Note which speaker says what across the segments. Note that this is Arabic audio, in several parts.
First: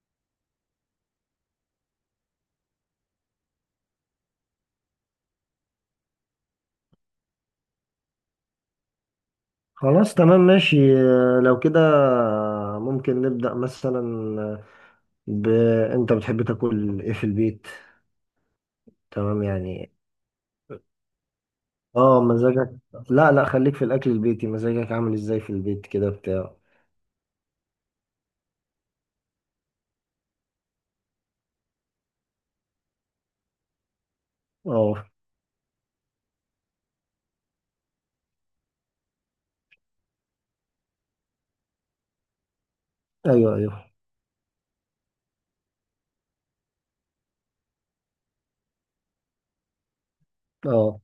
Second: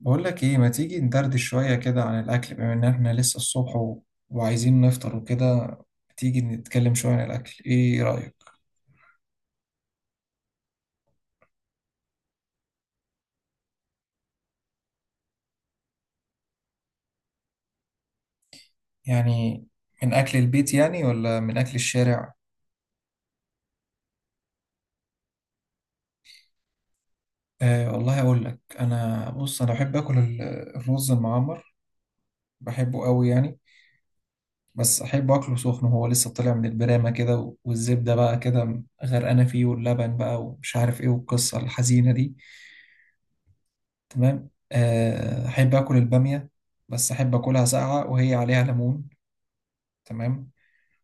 Speaker 1: بقول لك ايه، ما تيجي ندردش شوية كده عن الأكل بما إن احنا لسه الصبح وعايزين نفطر وكده. تيجي نتكلم شوية عن الأكل، ايه رأيك؟
Speaker 2: خلاص، تمام، ماشي. آه، لو كده ممكن نبدأ مثلا ب... انت بتحب تاكل ايه في البيت؟ تمام
Speaker 1: يعني
Speaker 2: يعني.
Speaker 1: من أكل البيت يعني، ولا من أكل
Speaker 2: اه
Speaker 1: الشارع؟
Speaker 2: مزاجك لا لا، خليك في الاكل البيتي. مزاجك عامل ازاي في البيت كده بتاع؟
Speaker 1: آه والله أقول لك، أنا بص أنا بحب آكل الرز المعمر، بحبه قوي يعني. بس
Speaker 2: اه.
Speaker 1: أحب أكله سخن وهو لسه طالع من البرامة كده، والزبدة بقى كده غرقانة فيه واللبن بقى ومش عارف ايه والقصة الحزينة دي.
Speaker 2: ايوه، ايوه.
Speaker 1: تمام آه، أحب آكل البامية، بس أحب آكلها ساقعة وهي عليها ليمون. تمام.
Speaker 2: اه.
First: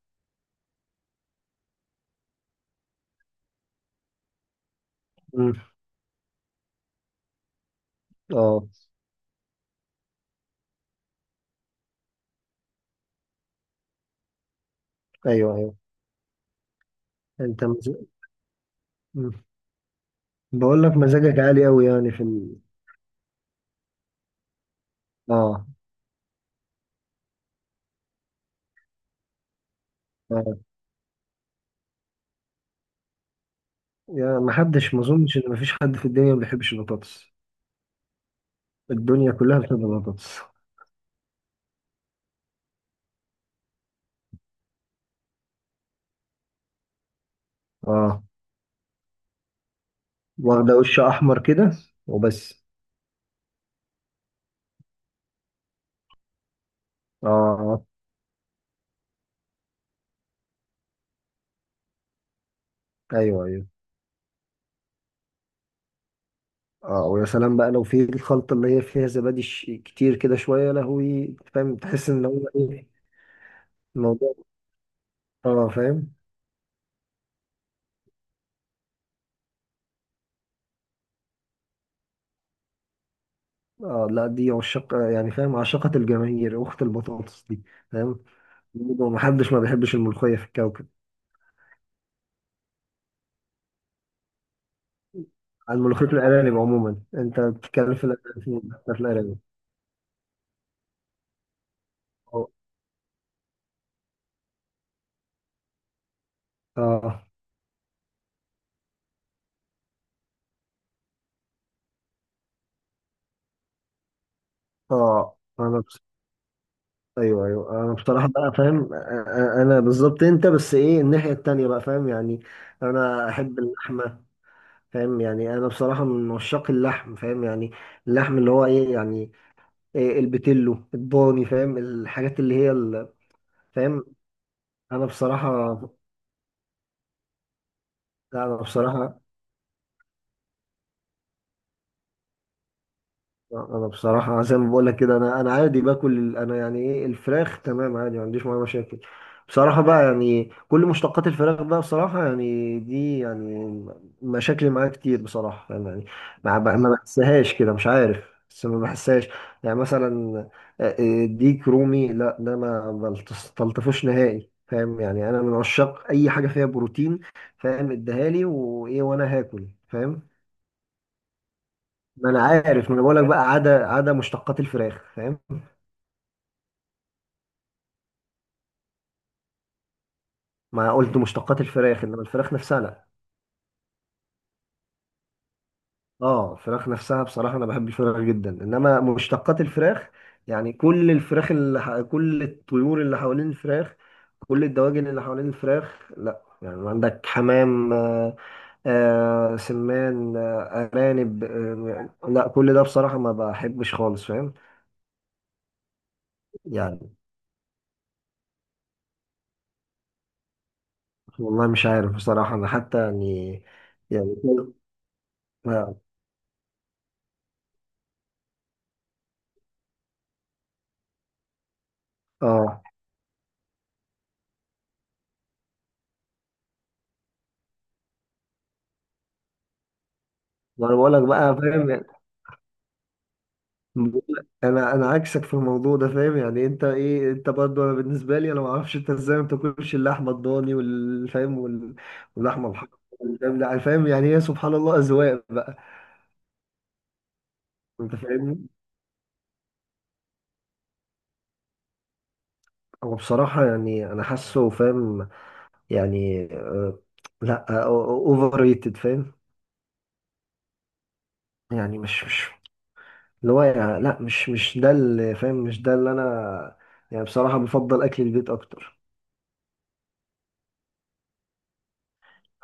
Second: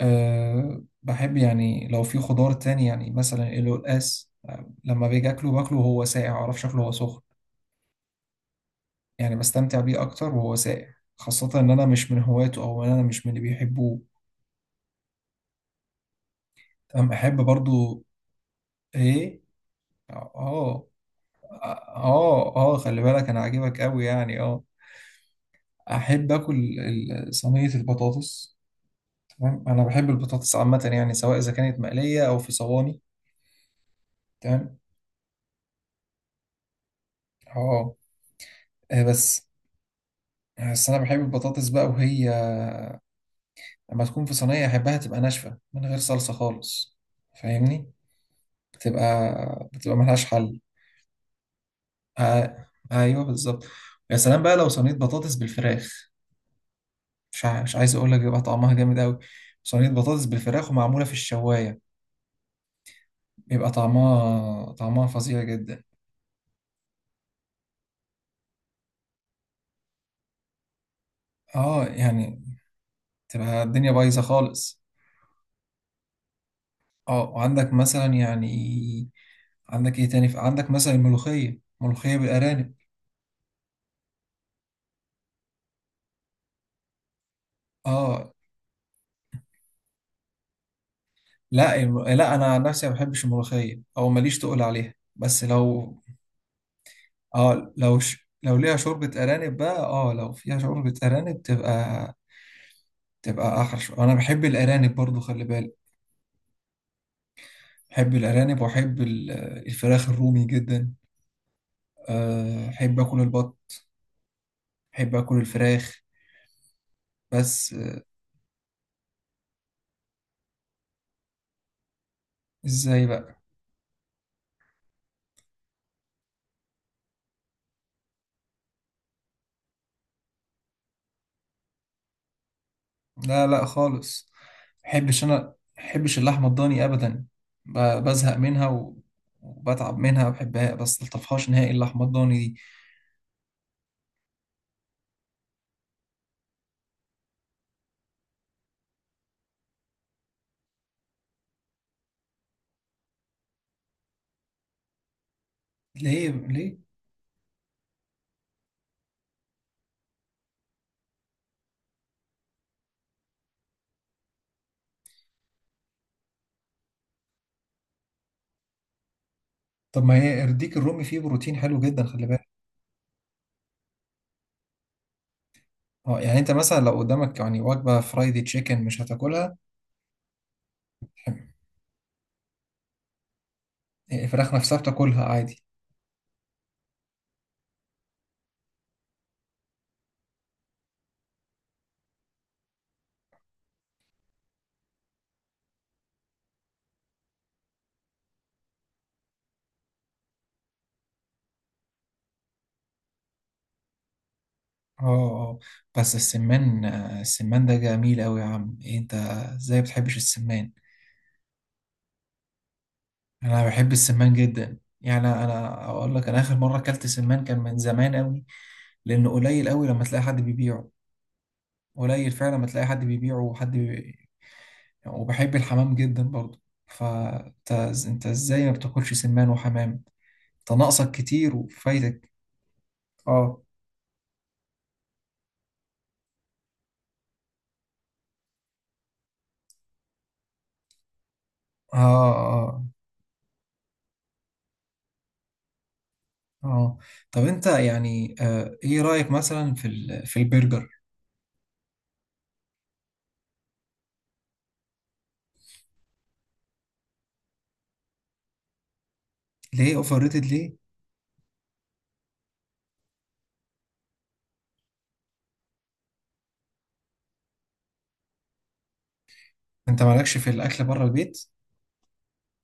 Speaker 1: أه بحب يعني لو في خضار تاني، يعني مثلا القلقاس آه، لما باجي أكله
Speaker 2: أمم.
Speaker 1: باكله وهو ساقع، معرفش أكله وهو سخن،
Speaker 2: اه.
Speaker 1: يعني بستمتع بيه أكتر وهو ساقع، خاصة إن أنا مش من هواته أو إن أنا مش من اللي بيحبوه.
Speaker 2: ايوه، ايوه.
Speaker 1: تمام أحب
Speaker 2: انت مز...
Speaker 1: برضو.
Speaker 2: أمم.
Speaker 1: إيه؟ آه
Speaker 2: بقول
Speaker 1: آه.
Speaker 2: لك مزاجك عالي قوي يعني
Speaker 1: آه آه، خلي بالك أنا عاجبك أوي يعني آه.
Speaker 2: اه،
Speaker 1: أحب آكل صينية البطاطس. تمام، انا بحب البطاطس
Speaker 2: اه.
Speaker 1: عامه، يعني سواء اذا كانت مقليه او في صواني.
Speaker 2: يعني
Speaker 1: تمام.
Speaker 2: ما اظنش ان ما فيش حد في الدنيا ما بيحبش البطاطس.
Speaker 1: اه. آه،
Speaker 2: الدنيا
Speaker 1: بس
Speaker 2: كلها بتحب البطاطس.
Speaker 1: بس انا بحب البطاطس بقى، وهي لما تكون في صينيه احبها تبقى ناشفه من غير صلصه خالص. فاهمني؟
Speaker 2: اه،
Speaker 1: بتبقى بتبقى ملهاش حل.
Speaker 2: واخدة وش أحمر كده وبس.
Speaker 1: آه. ايوه بالظبط. يا سلام بقى لو صينيه بطاطس بالفراخ، مش ع- مش
Speaker 2: اه،
Speaker 1: عايز اقول لك بيبقى طعمها جامد قوي. صينيه بطاطس بالفراخ ومعموله في الشوايه،
Speaker 2: أيوه، أيوه.
Speaker 1: بيبقى طعمها فظيع جدا.
Speaker 2: اه، ويا سلام بقى لو في الخلطة اللي هي فيها زبادي كتير كده شوية، يا لهوي فاهم،
Speaker 1: اه
Speaker 2: تحس إن
Speaker 1: يعني
Speaker 2: هو إيه
Speaker 1: تبقى الدنيا بايظه
Speaker 2: الموضوع؟
Speaker 1: خالص.
Speaker 2: اه فاهم.
Speaker 1: اه، وعندك مثلا يعني، عندك ايه تاني؟ عندك مثلا الملوخية، ملوخية بالأرانب.
Speaker 2: اه، لا دي عشاق يعني فاهم، عشاقة الجماهير أخت البطاطس دي. فاهم.
Speaker 1: اه
Speaker 2: محدش ما بيحبش الملوخية في الكوكب.
Speaker 1: لا، لا انا عن نفسي ما بحبش الملوخية او ماليش تقول عليها. بس
Speaker 2: عن
Speaker 1: لو،
Speaker 2: ملوخية الأرانب عموما أنت
Speaker 1: اه،
Speaker 2: بتتكلم،
Speaker 1: لو
Speaker 2: في
Speaker 1: ش... لو
Speaker 2: الأرانب
Speaker 1: ليها
Speaker 2: في
Speaker 1: شوربة
Speaker 2: الأرانب.
Speaker 1: أرانب بقى، اه لو فيها شوربة أرانب تبقى
Speaker 2: اه،
Speaker 1: تبقى أحلى انا بحب الأرانب برضو خلي بالك.
Speaker 2: اه.
Speaker 1: بحب الأرانب وأحب الفراخ الرومي جدا. آه، أحب آكل البط، أحب
Speaker 2: آه.
Speaker 1: آكل الفراخ.
Speaker 2: ايوه، ايوه.
Speaker 1: بس
Speaker 2: انا
Speaker 1: آه،
Speaker 2: بصراحه بقى فاهم، انا بالظبط انت، بس ايه الناحيه التانية بقى فاهم يعني.
Speaker 1: ازاي
Speaker 2: انا
Speaker 1: بقى؟
Speaker 2: احب اللحمه. فاهم يعني، انا بصراحه من عشاق اللحم فاهم يعني. اللحم اللي هو ايه يعني؟ إيه، البتلو، الضاني، فاهم الحاجات اللي هي
Speaker 1: لا لا
Speaker 2: فاهم.
Speaker 1: خالص،
Speaker 2: انا
Speaker 1: محبش انا
Speaker 2: بصراحه.
Speaker 1: محبش اللحمه الضاني ابدا. بزهق
Speaker 2: لا انا
Speaker 1: منها، و...
Speaker 2: بصراحه.
Speaker 1: وبتعب منها، ما بحبها بس ملطفهاش نهائي اللحمه الضاني دي.
Speaker 2: انا بصراحه زي ما بقول لك كده، انا عادي باكل انا يعني ايه الفراخ تمام عادي، ما عنديش معايا مشاكل. بصراحه بقى يعني كل مشتقات الفراخ بقى بصراحه يعني، دي يعني مشاكل معايا كتير بصراحه يعني.
Speaker 1: ليه ليه؟
Speaker 2: ما بحسهاش كده، مش عارف. بس ما بحسهاش. يعني مثلا ديك رومي، لا ده ما بلطفوش نهائي فاهم يعني. انا من عشاق اي حاجه فيها بروتين فاهم. اديها لي وايه وانا هاكل
Speaker 1: طب ما
Speaker 2: فاهم.
Speaker 1: هي الديك الرومي فيه بروتين حلو جدا، خلي
Speaker 2: ما انا
Speaker 1: بالك.
Speaker 2: عارف، ما انا بقول لك بقى، عدا مشتقات الفراخ فاهم.
Speaker 1: اه يعني انت مثلا لو قدامك يعني وجبه فرايدي تشيكن، مش هتاكلها؟
Speaker 2: ما قلت مشتقات الفراخ، انما الفراخ نفسها لا.
Speaker 1: الفراخ نفسها بتاكلها عادي.
Speaker 2: اه، الفراخ نفسها بصراحه انا بحب الفراخ جدا، انما مشتقات الفراخ يعني كل الفراخ كل الطيور اللي حوالين الفراخ، كل الدواجن اللي حوالين الفراخ، لا. يعني عندك حمام، آه، آه، سمان، آه، ارانب، آه، لا كل ده بصراحه ما بحبش خالص فاهم
Speaker 1: اه اه. بس السمان
Speaker 2: يعني.
Speaker 1: آه، السمان ده جميل قوي يا عم، إيه انت ازاي بتحبش السمان؟
Speaker 2: والله مش عارف بصراحه، انا حتى يعني
Speaker 1: انا بحب السمان
Speaker 2: يعني.
Speaker 1: جدا، يعني انا اقول لك، انا اخر مره اكلت سمان كان من زمان قوي. لانه قليل قوي لما تلاقي حد بيبيعه، قليل فعلا لما
Speaker 2: اه،
Speaker 1: تلاقي حد بيبيعه، وحد وبحب الحمام جدا برضه. فانت ازاي ما بتاكلش سمان وحمام؟ انت
Speaker 2: ما انا
Speaker 1: ناقصك
Speaker 2: بقول لك
Speaker 1: كتير
Speaker 2: بقى فاهم يعني.
Speaker 1: وفايتك. اه
Speaker 2: بقولك انا عكسك في الموضوع ده فاهم يعني. انت ايه، انت برضه، انا بالنسبه لي انا ما اعرفش انت ازاي ما بتاكلش اللحمه الضاني والفاهم
Speaker 1: اه
Speaker 2: واللحمه
Speaker 1: اه
Speaker 2: الحمراء والفاهم، لا، فاهم يعني هي سبحان الله اذواق بقى.
Speaker 1: اه. طب انت
Speaker 2: انت
Speaker 1: يعني
Speaker 2: فاهمني.
Speaker 1: آه، ايه رايك مثلا في البرجر؟
Speaker 2: هو بصراحه يعني انا حاسه فاهم يعني لا، اوفر ريتد فاهم.
Speaker 1: ليه اوفر ريتد؟ ليه
Speaker 2: يعني مش اللي هو يعني، لا مش ده اللي فاهم، مش ده اللي انا يعني. بصراحه بفضل اكل البيت اكتر.
Speaker 1: انت مالكش في الاكل بره البيت؟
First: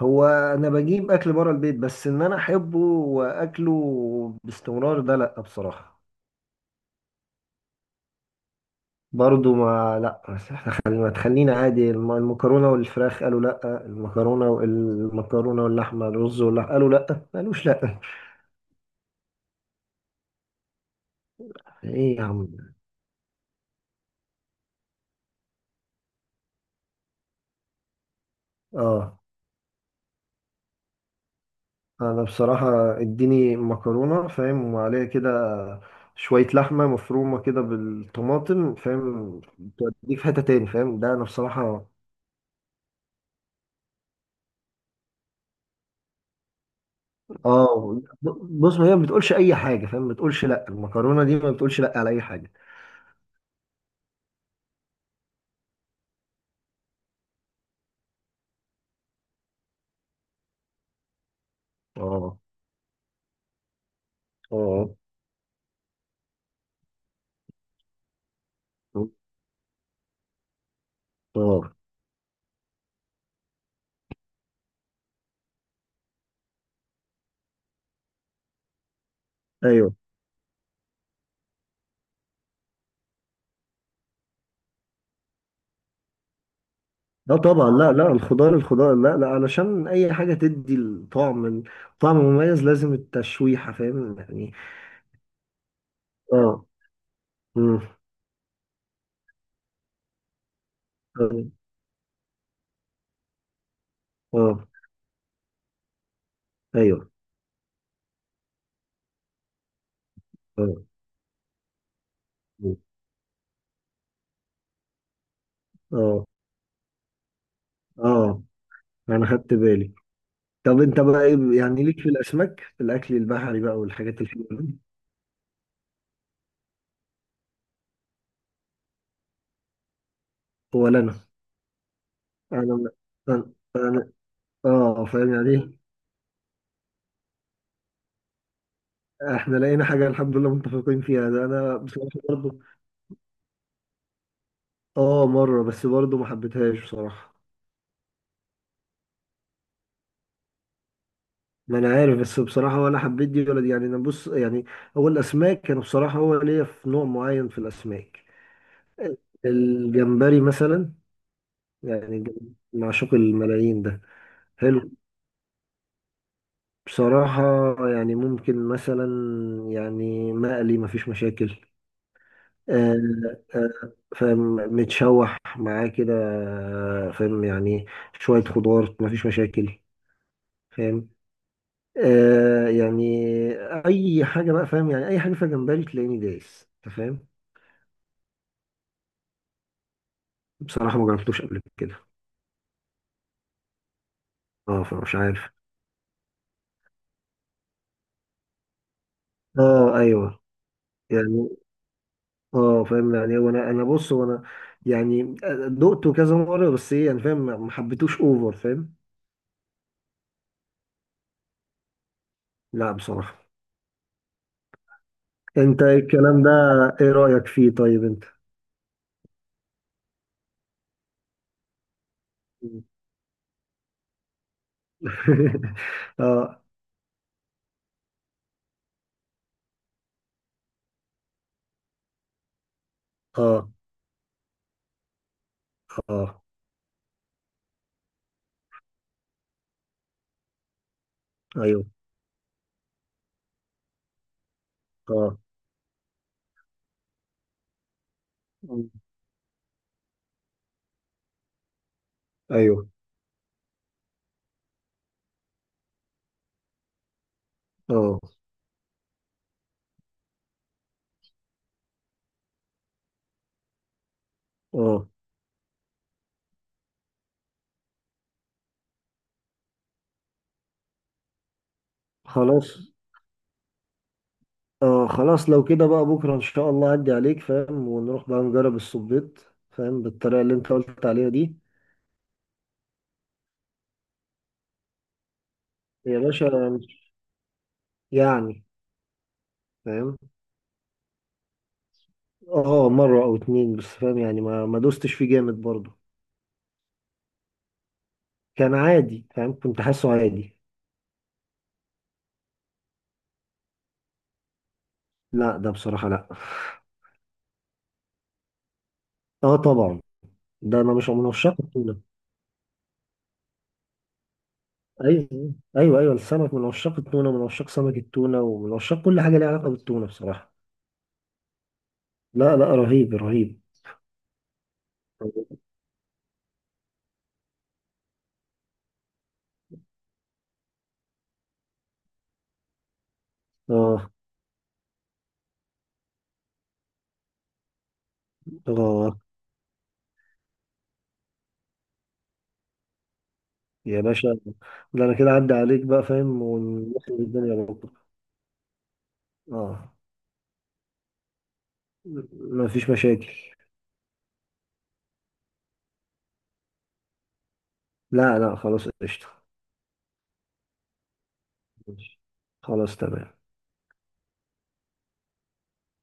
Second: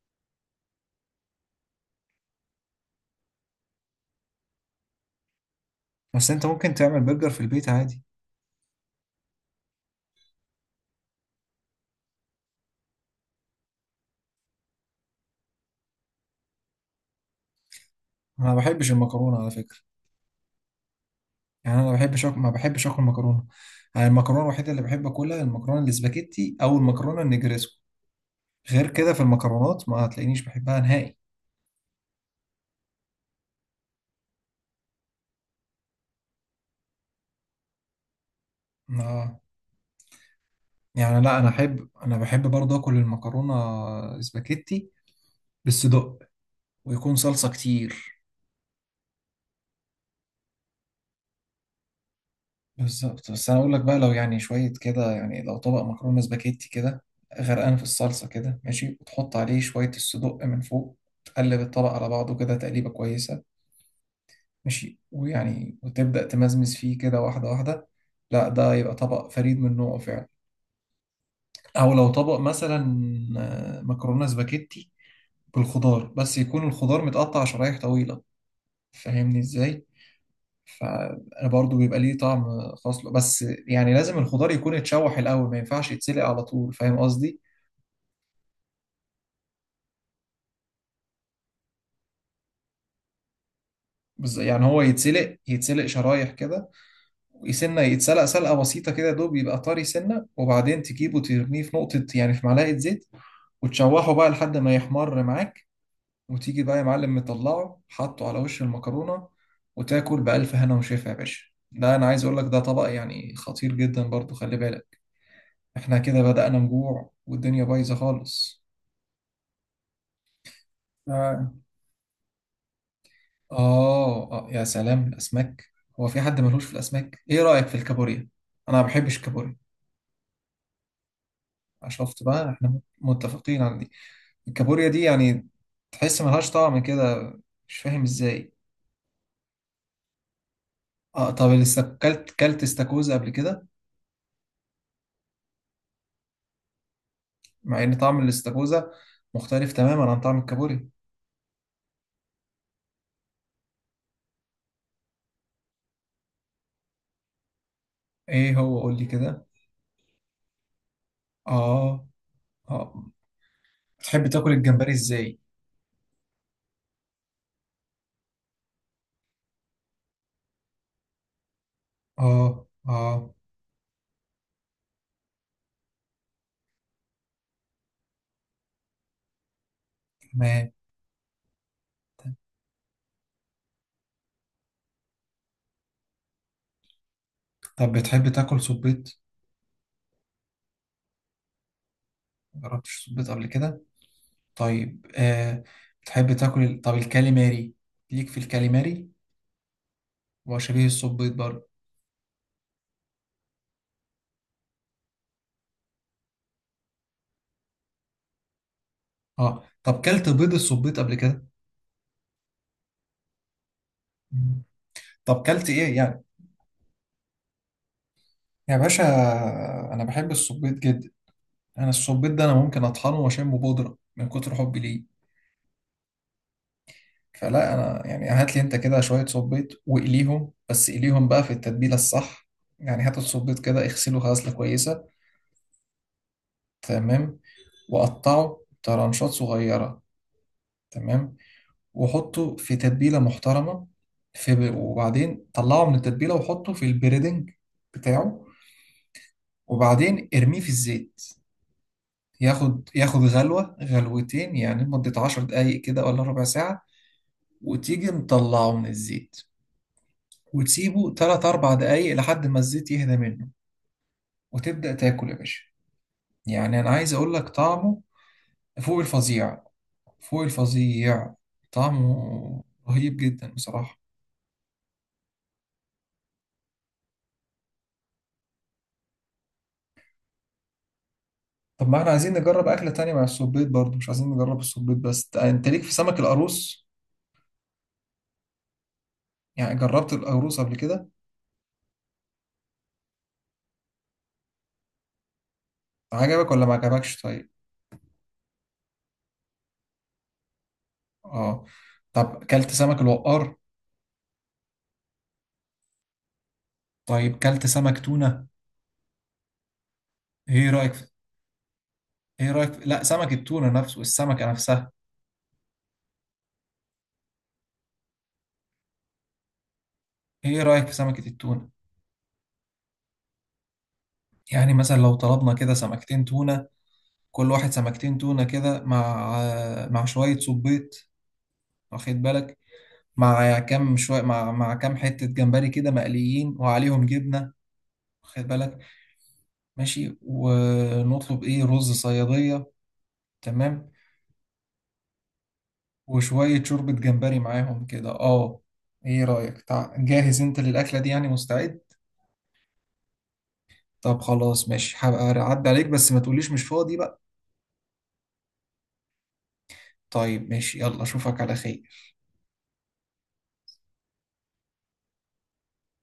Speaker 2: هو انا بجيب اكل بره البيت، بس ان انا احبه واكله باستمرار ده لا بصراحه.
Speaker 1: بس انت ممكن تعمل برجر في البيت عادي.
Speaker 2: برضو ما لا، بس احنا خلينا، ما تخلينا عادي المكرونه والفراخ قالوا لا، المكرونه والمكرونه واللحمه، الرز واللحمه، قالوا لا ما قالوش لا.
Speaker 1: انا ما بحبش المكرونه على فكره، يعني انا ما
Speaker 2: ايه يا
Speaker 1: بحبش أكل...
Speaker 2: عم
Speaker 1: ما
Speaker 2: ده؟
Speaker 1: بحبش اكل مكرونه. يعني المكرونه الوحيده اللي بحب اكلها المكرونه الاسباجيتي او المكرونه النجريسكو، غير كده
Speaker 2: اه
Speaker 1: في المكرونات ما هتلاقينيش بحبها نهائي.
Speaker 2: انا بصراحه اديني مكرونه فاهم، وعليها كده شويه لحمه مفرومه كده بالطماطم
Speaker 1: آه.
Speaker 2: فاهم، توديك في حته تاني فاهم، ده
Speaker 1: يعني
Speaker 2: انا
Speaker 1: لا، انا
Speaker 2: بصراحه.
Speaker 1: احب انا بحب برضه اكل المكرونه اسباجيتي بالصدق، ويكون صلصه
Speaker 2: اه،
Speaker 1: كتير.
Speaker 2: بص، ما هي ما بتقولش اي حاجه فاهم، ما بتقولش لا، المكرونه دي ما بتقولش لا على اي حاجه.
Speaker 1: بالظبط. بس انا اقول لك بقى، لو يعني شويه كده، يعني لو طبق مكرونه اسباجيتي كده غرقان في الصلصه كده ماشي، وتحط عليه شويه الصدق من فوق، تقلب الطبق على بعضه
Speaker 2: اه،
Speaker 1: كده تقليبه كويسه،
Speaker 2: اه،
Speaker 1: ماشي، ويعني وتبدأ تمزمز فيه كده واحدة واحدة. لا، ده يبقى طبق فريد من نوعه فعلا.
Speaker 2: اه،
Speaker 1: أو لو طبق مثلا آه، مكرونة سباكيتي بالخضار، بس يكون الخضار متقطع شرايح طويلة. فاهمني ازاي؟
Speaker 2: ايوه.
Speaker 1: فبرضه بيبقى ليه طعم خاص له، بس يعني لازم الخضار يكون اتشوح الأول، ما ينفعش يتسلق على طول، فاهم
Speaker 2: لا
Speaker 1: قصدي؟
Speaker 2: طبعا، لا لا الخضار، الخضار لا لا علشان اي حاجه تدي الطعم، طعم مميز لازم التشويحه فاهم يعني.
Speaker 1: يعني هو يتسلق شرايح
Speaker 2: اه.
Speaker 1: كده،
Speaker 2: مم.
Speaker 1: سنة يتسلق سلقة بسيطة كده دوب يبقى طري، سنة وبعدين تجيبه
Speaker 2: اه.
Speaker 1: ترميه في نقطة، يعني في معلقة زيت، وتشوحه بقى لحد
Speaker 2: آه.
Speaker 1: ما يحمر معاك، وتيجي بقى يا
Speaker 2: ايوه.
Speaker 1: معلم مطلعه حاطه على وش المكرونة، وتاكل بألف هنا
Speaker 2: اه،
Speaker 1: وشفا يا باشا. ده أنا عايز أقول لك ده طبق يعني خطير جدا برضو خلي بالك. إحنا كده
Speaker 2: اه،
Speaker 1: بدأنا نجوع والدنيا بايظة
Speaker 2: اه،
Speaker 1: خالص.
Speaker 2: انا خدت بالي. طب انت بقى
Speaker 1: آه.
Speaker 2: يعني ليك في الاسماك، في الاكل البحري بقى والحاجات
Speaker 1: آه
Speaker 2: الحلوه
Speaker 1: آه، يا
Speaker 2: دي؟
Speaker 1: سلام الأسماك! هو في حد ملوش في الأسماك؟ إيه رأيك في الكابوريا؟ أنا ما بحبش الكابوريا.
Speaker 2: ولا.
Speaker 1: شفت بقى، إحنا
Speaker 2: انا
Speaker 1: متفقين على دي.
Speaker 2: انا
Speaker 1: الكابوريا دي
Speaker 2: اه فاهم
Speaker 1: يعني
Speaker 2: يعني ايه،
Speaker 1: تحس ملهاش طعم كده، مش فاهم ازاي.
Speaker 2: احنا لقينا حاجة الحمد لله متفقين
Speaker 1: اه،
Speaker 2: فيها، ده
Speaker 1: طب
Speaker 2: انا
Speaker 1: الاستك...
Speaker 2: بصراحة
Speaker 1: كلت
Speaker 2: برضو.
Speaker 1: كلت استاكوزا قبل كده؟
Speaker 2: اه، مرة بس برضو ما حبيتهاش بصراحة.
Speaker 1: مع ان طعم الاستاكوزا مختلف تماما عن طعم الكابوريا.
Speaker 2: ما انا عارف، بس بصراحة ولا حبيت دي ولا دي يعني، انا بص يعني هو الاسماك كانوا بصراحة، هو ليا في نوع معين في الاسماك.
Speaker 1: ايه هو، قول لي كده.
Speaker 2: الجمبري مثلا،
Speaker 1: اه
Speaker 2: يعني
Speaker 1: اه.
Speaker 2: معشوق الملايين ده.
Speaker 1: بتحب تاكل
Speaker 2: حلو
Speaker 1: الجمبري ازاي؟
Speaker 2: بصراحة. يعني ممكن مثلا، يعني مقلي مفيش مشاكل،
Speaker 1: اه
Speaker 2: آه،
Speaker 1: اه.
Speaker 2: فاهم متشوح معاه كده فاهم يعني، شوية خضار مفيش مشاكل
Speaker 1: تمام.
Speaker 2: فاهم. يعني أي حاجة بقى فاهم يعني، أي حاجة فيها جمبري تلاقيني دايس أنت فاهم.
Speaker 1: طب بتحب تاكل صبيط؟
Speaker 2: بصراحة ما جربتوش قبل كده،
Speaker 1: مجربتش صبيط قبل كده.
Speaker 2: اه
Speaker 1: طيب
Speaker 2: فمش عارف.
Speaker 1: آه، بتحب تاكل طب الكاليماري؟ ليك في الكاليماري،
Speaker 2: اه، ايوه.
Speaker 1: وشبيه الصبيط
Speaker 2: يعني
Speaker 1: برضه.
Speaker 2: اه فاهم يعني، هو انا بص هو انا يعني، دقته كذا مرة بس، ايه يعني فاهم ما حبيتوش اوفر فاهم.
Speaker 1: اه، طب كلت بيض الصبيط قبل كده؟
Speaker 2: لا بصراحة.
Speaker 1: طب كلت
Speaker 2: انت
Speaker 1: ايه يعني؟
Speaker 2: الكلام ده ايه رأيك فيه؟ طيب انت.
Speaker 1: يا باشا، انا بحب السبيط جدا. انا السبيط ده انا ممكن اطحنه واشمه بودره من كتر حبي ليه.
Speaker 2: اه،
Speaker 1: فلا انا يعني، هات لي انت كده شويه سبيط واقليهم، بس قليهم بقى في التتبيله الصح. يعني هات السبيط
Speaker 2: اه،
Speaker 1: كده اغسله غسله كويسه،
Speaker 2: اه،
Speaker 1: تمام، وقطعه طرنشات صغيره، تمام،
Speaker 2: ايوه،
Speaker 1: وحطه في تتبيله محترمه، في
Speaker 2: اه،
Speaker 1: وبعدين طلعه من التتبيله وحطه في البريدنج بتاعه،
Speaker 2: مم،
Speaker 1: وبعدين ارميه في الزيت، ياخد
Speaker 2: ايوه،
Speaker 1: ياخد غلوة غلوتين، يعني مدة 10 دقايق كده ولا ربع ساعة. وتيجي
Speaker 2: اه،
Speaker 1: مطلعه من الزيت، وتسيبه تلات أربع دقايق لحد ما الزيت يهدى منه، وتبدأ
Speaker 2: اه،
Speaker 1: تاكل يا باشا. يعني أنا عايز أقول لك طعمه فوق الفظيع، فوق الفظيع. طعمه
Speaker 2: خلاص.
Speaker 1: رهيب جدا بصراحة.
Speaker 2: اه خلاص، لو كده بقى بكره ان شاء الله اعدي عليك فاهم ونروح بقى نجرب الصبيط فاهم، بالطريقه اللي انت قلت عليها دي.
Speaker 1: طب ما احنا عايزين نجرب أكلة تانية مع السبيط برضه، مش عايزين نجرب السبيط بس. أنت ليك في
Speaker 2: يا
Speaker 1: سمك
Speaker 2: باشا
Speaker 1: القاروص؟
Speaker 2: يعني
Speaker 1: يعني جربت
Speaker 2: فاهم.
Speaker 1: القاروص قبل كده؟
Speaker 2: اه، مره او اتنين بس فاهم يعني، ما دوستش فيه جامد برضه.
Speaker 1: عجبك ولا ما عجبكش؟ طيب
Speaker 2: كان عادي فاهم، كنت حاسه عادي.
Speaker 1: اه، طب كلت سمك الوقار؟
Speaker 2: لا ده بصراحه لا.
Speaker 1: طيب كلت سمك تونة؟
Speaker 2: اه طبعا.
Speaker 1: ايه
Speaker 2: ده
Speaker 1: رأيك
Speaker 2: انا
Speaker 1: في...
Speaker 2: مش من عشاق التونه.
Speaker 1: ايه رأيك في لا، سمك التونة نفسه، السمكة نفسها.
Speaker 2: ايوه، ايوه، ايوه، السمك، من عشاق التونه ومن عشاق سمك التونه ومن عشاق كل حاجه ليها علاقه بالتونه بصراحه.
Speaker 1: ايه رأيك في سمكة التونة؟
Speaker 2: لا لا، رهيب، رهيب.
Speaker 1: يعني مثلا لو طلبنا كده سمكتين تونة، كل واحد سمكتين تونة كده، مع شوية صبيط، واخد بالك، مع كام
Speaker 2: اه،
Speaker 1: شوية مع كام حتة جمبري كده مقليين وعليهم جبنة، واخد بالك،
Speaker 2: اه.
Speaker 1: ماشي، ونطلب ايه، رز صيادية. تمام،
Speaker 2: يا باشا، ده انا كده عدى عليك بقى فاهم،
Speaker 1: وشوية شوربة
Speaker 2: ونخرب
Speaker 1: جمبري
Speaker 2: الدنيا
Speaker 1: معاهم
Speaker 2: بكره.
Speaker 1: كده. اه، ايه رأيك
Speaker 2: اه،
Speaker 1: جاهز انت للأكلة دي يعني؟ مستعد؟
Speaker 2: مفيش مشاكل.
Speaker 1: طب خلاص ماشي، هبقى اعدي عليك، بس ما تقوليش مش فاضي بقى.
Speaker 2: لا لا خلاص، قشطه.
Speaker 1: طيب ماشي، يلا اشوفك على خير.
Speaker 2: ماشي. خلاص تمام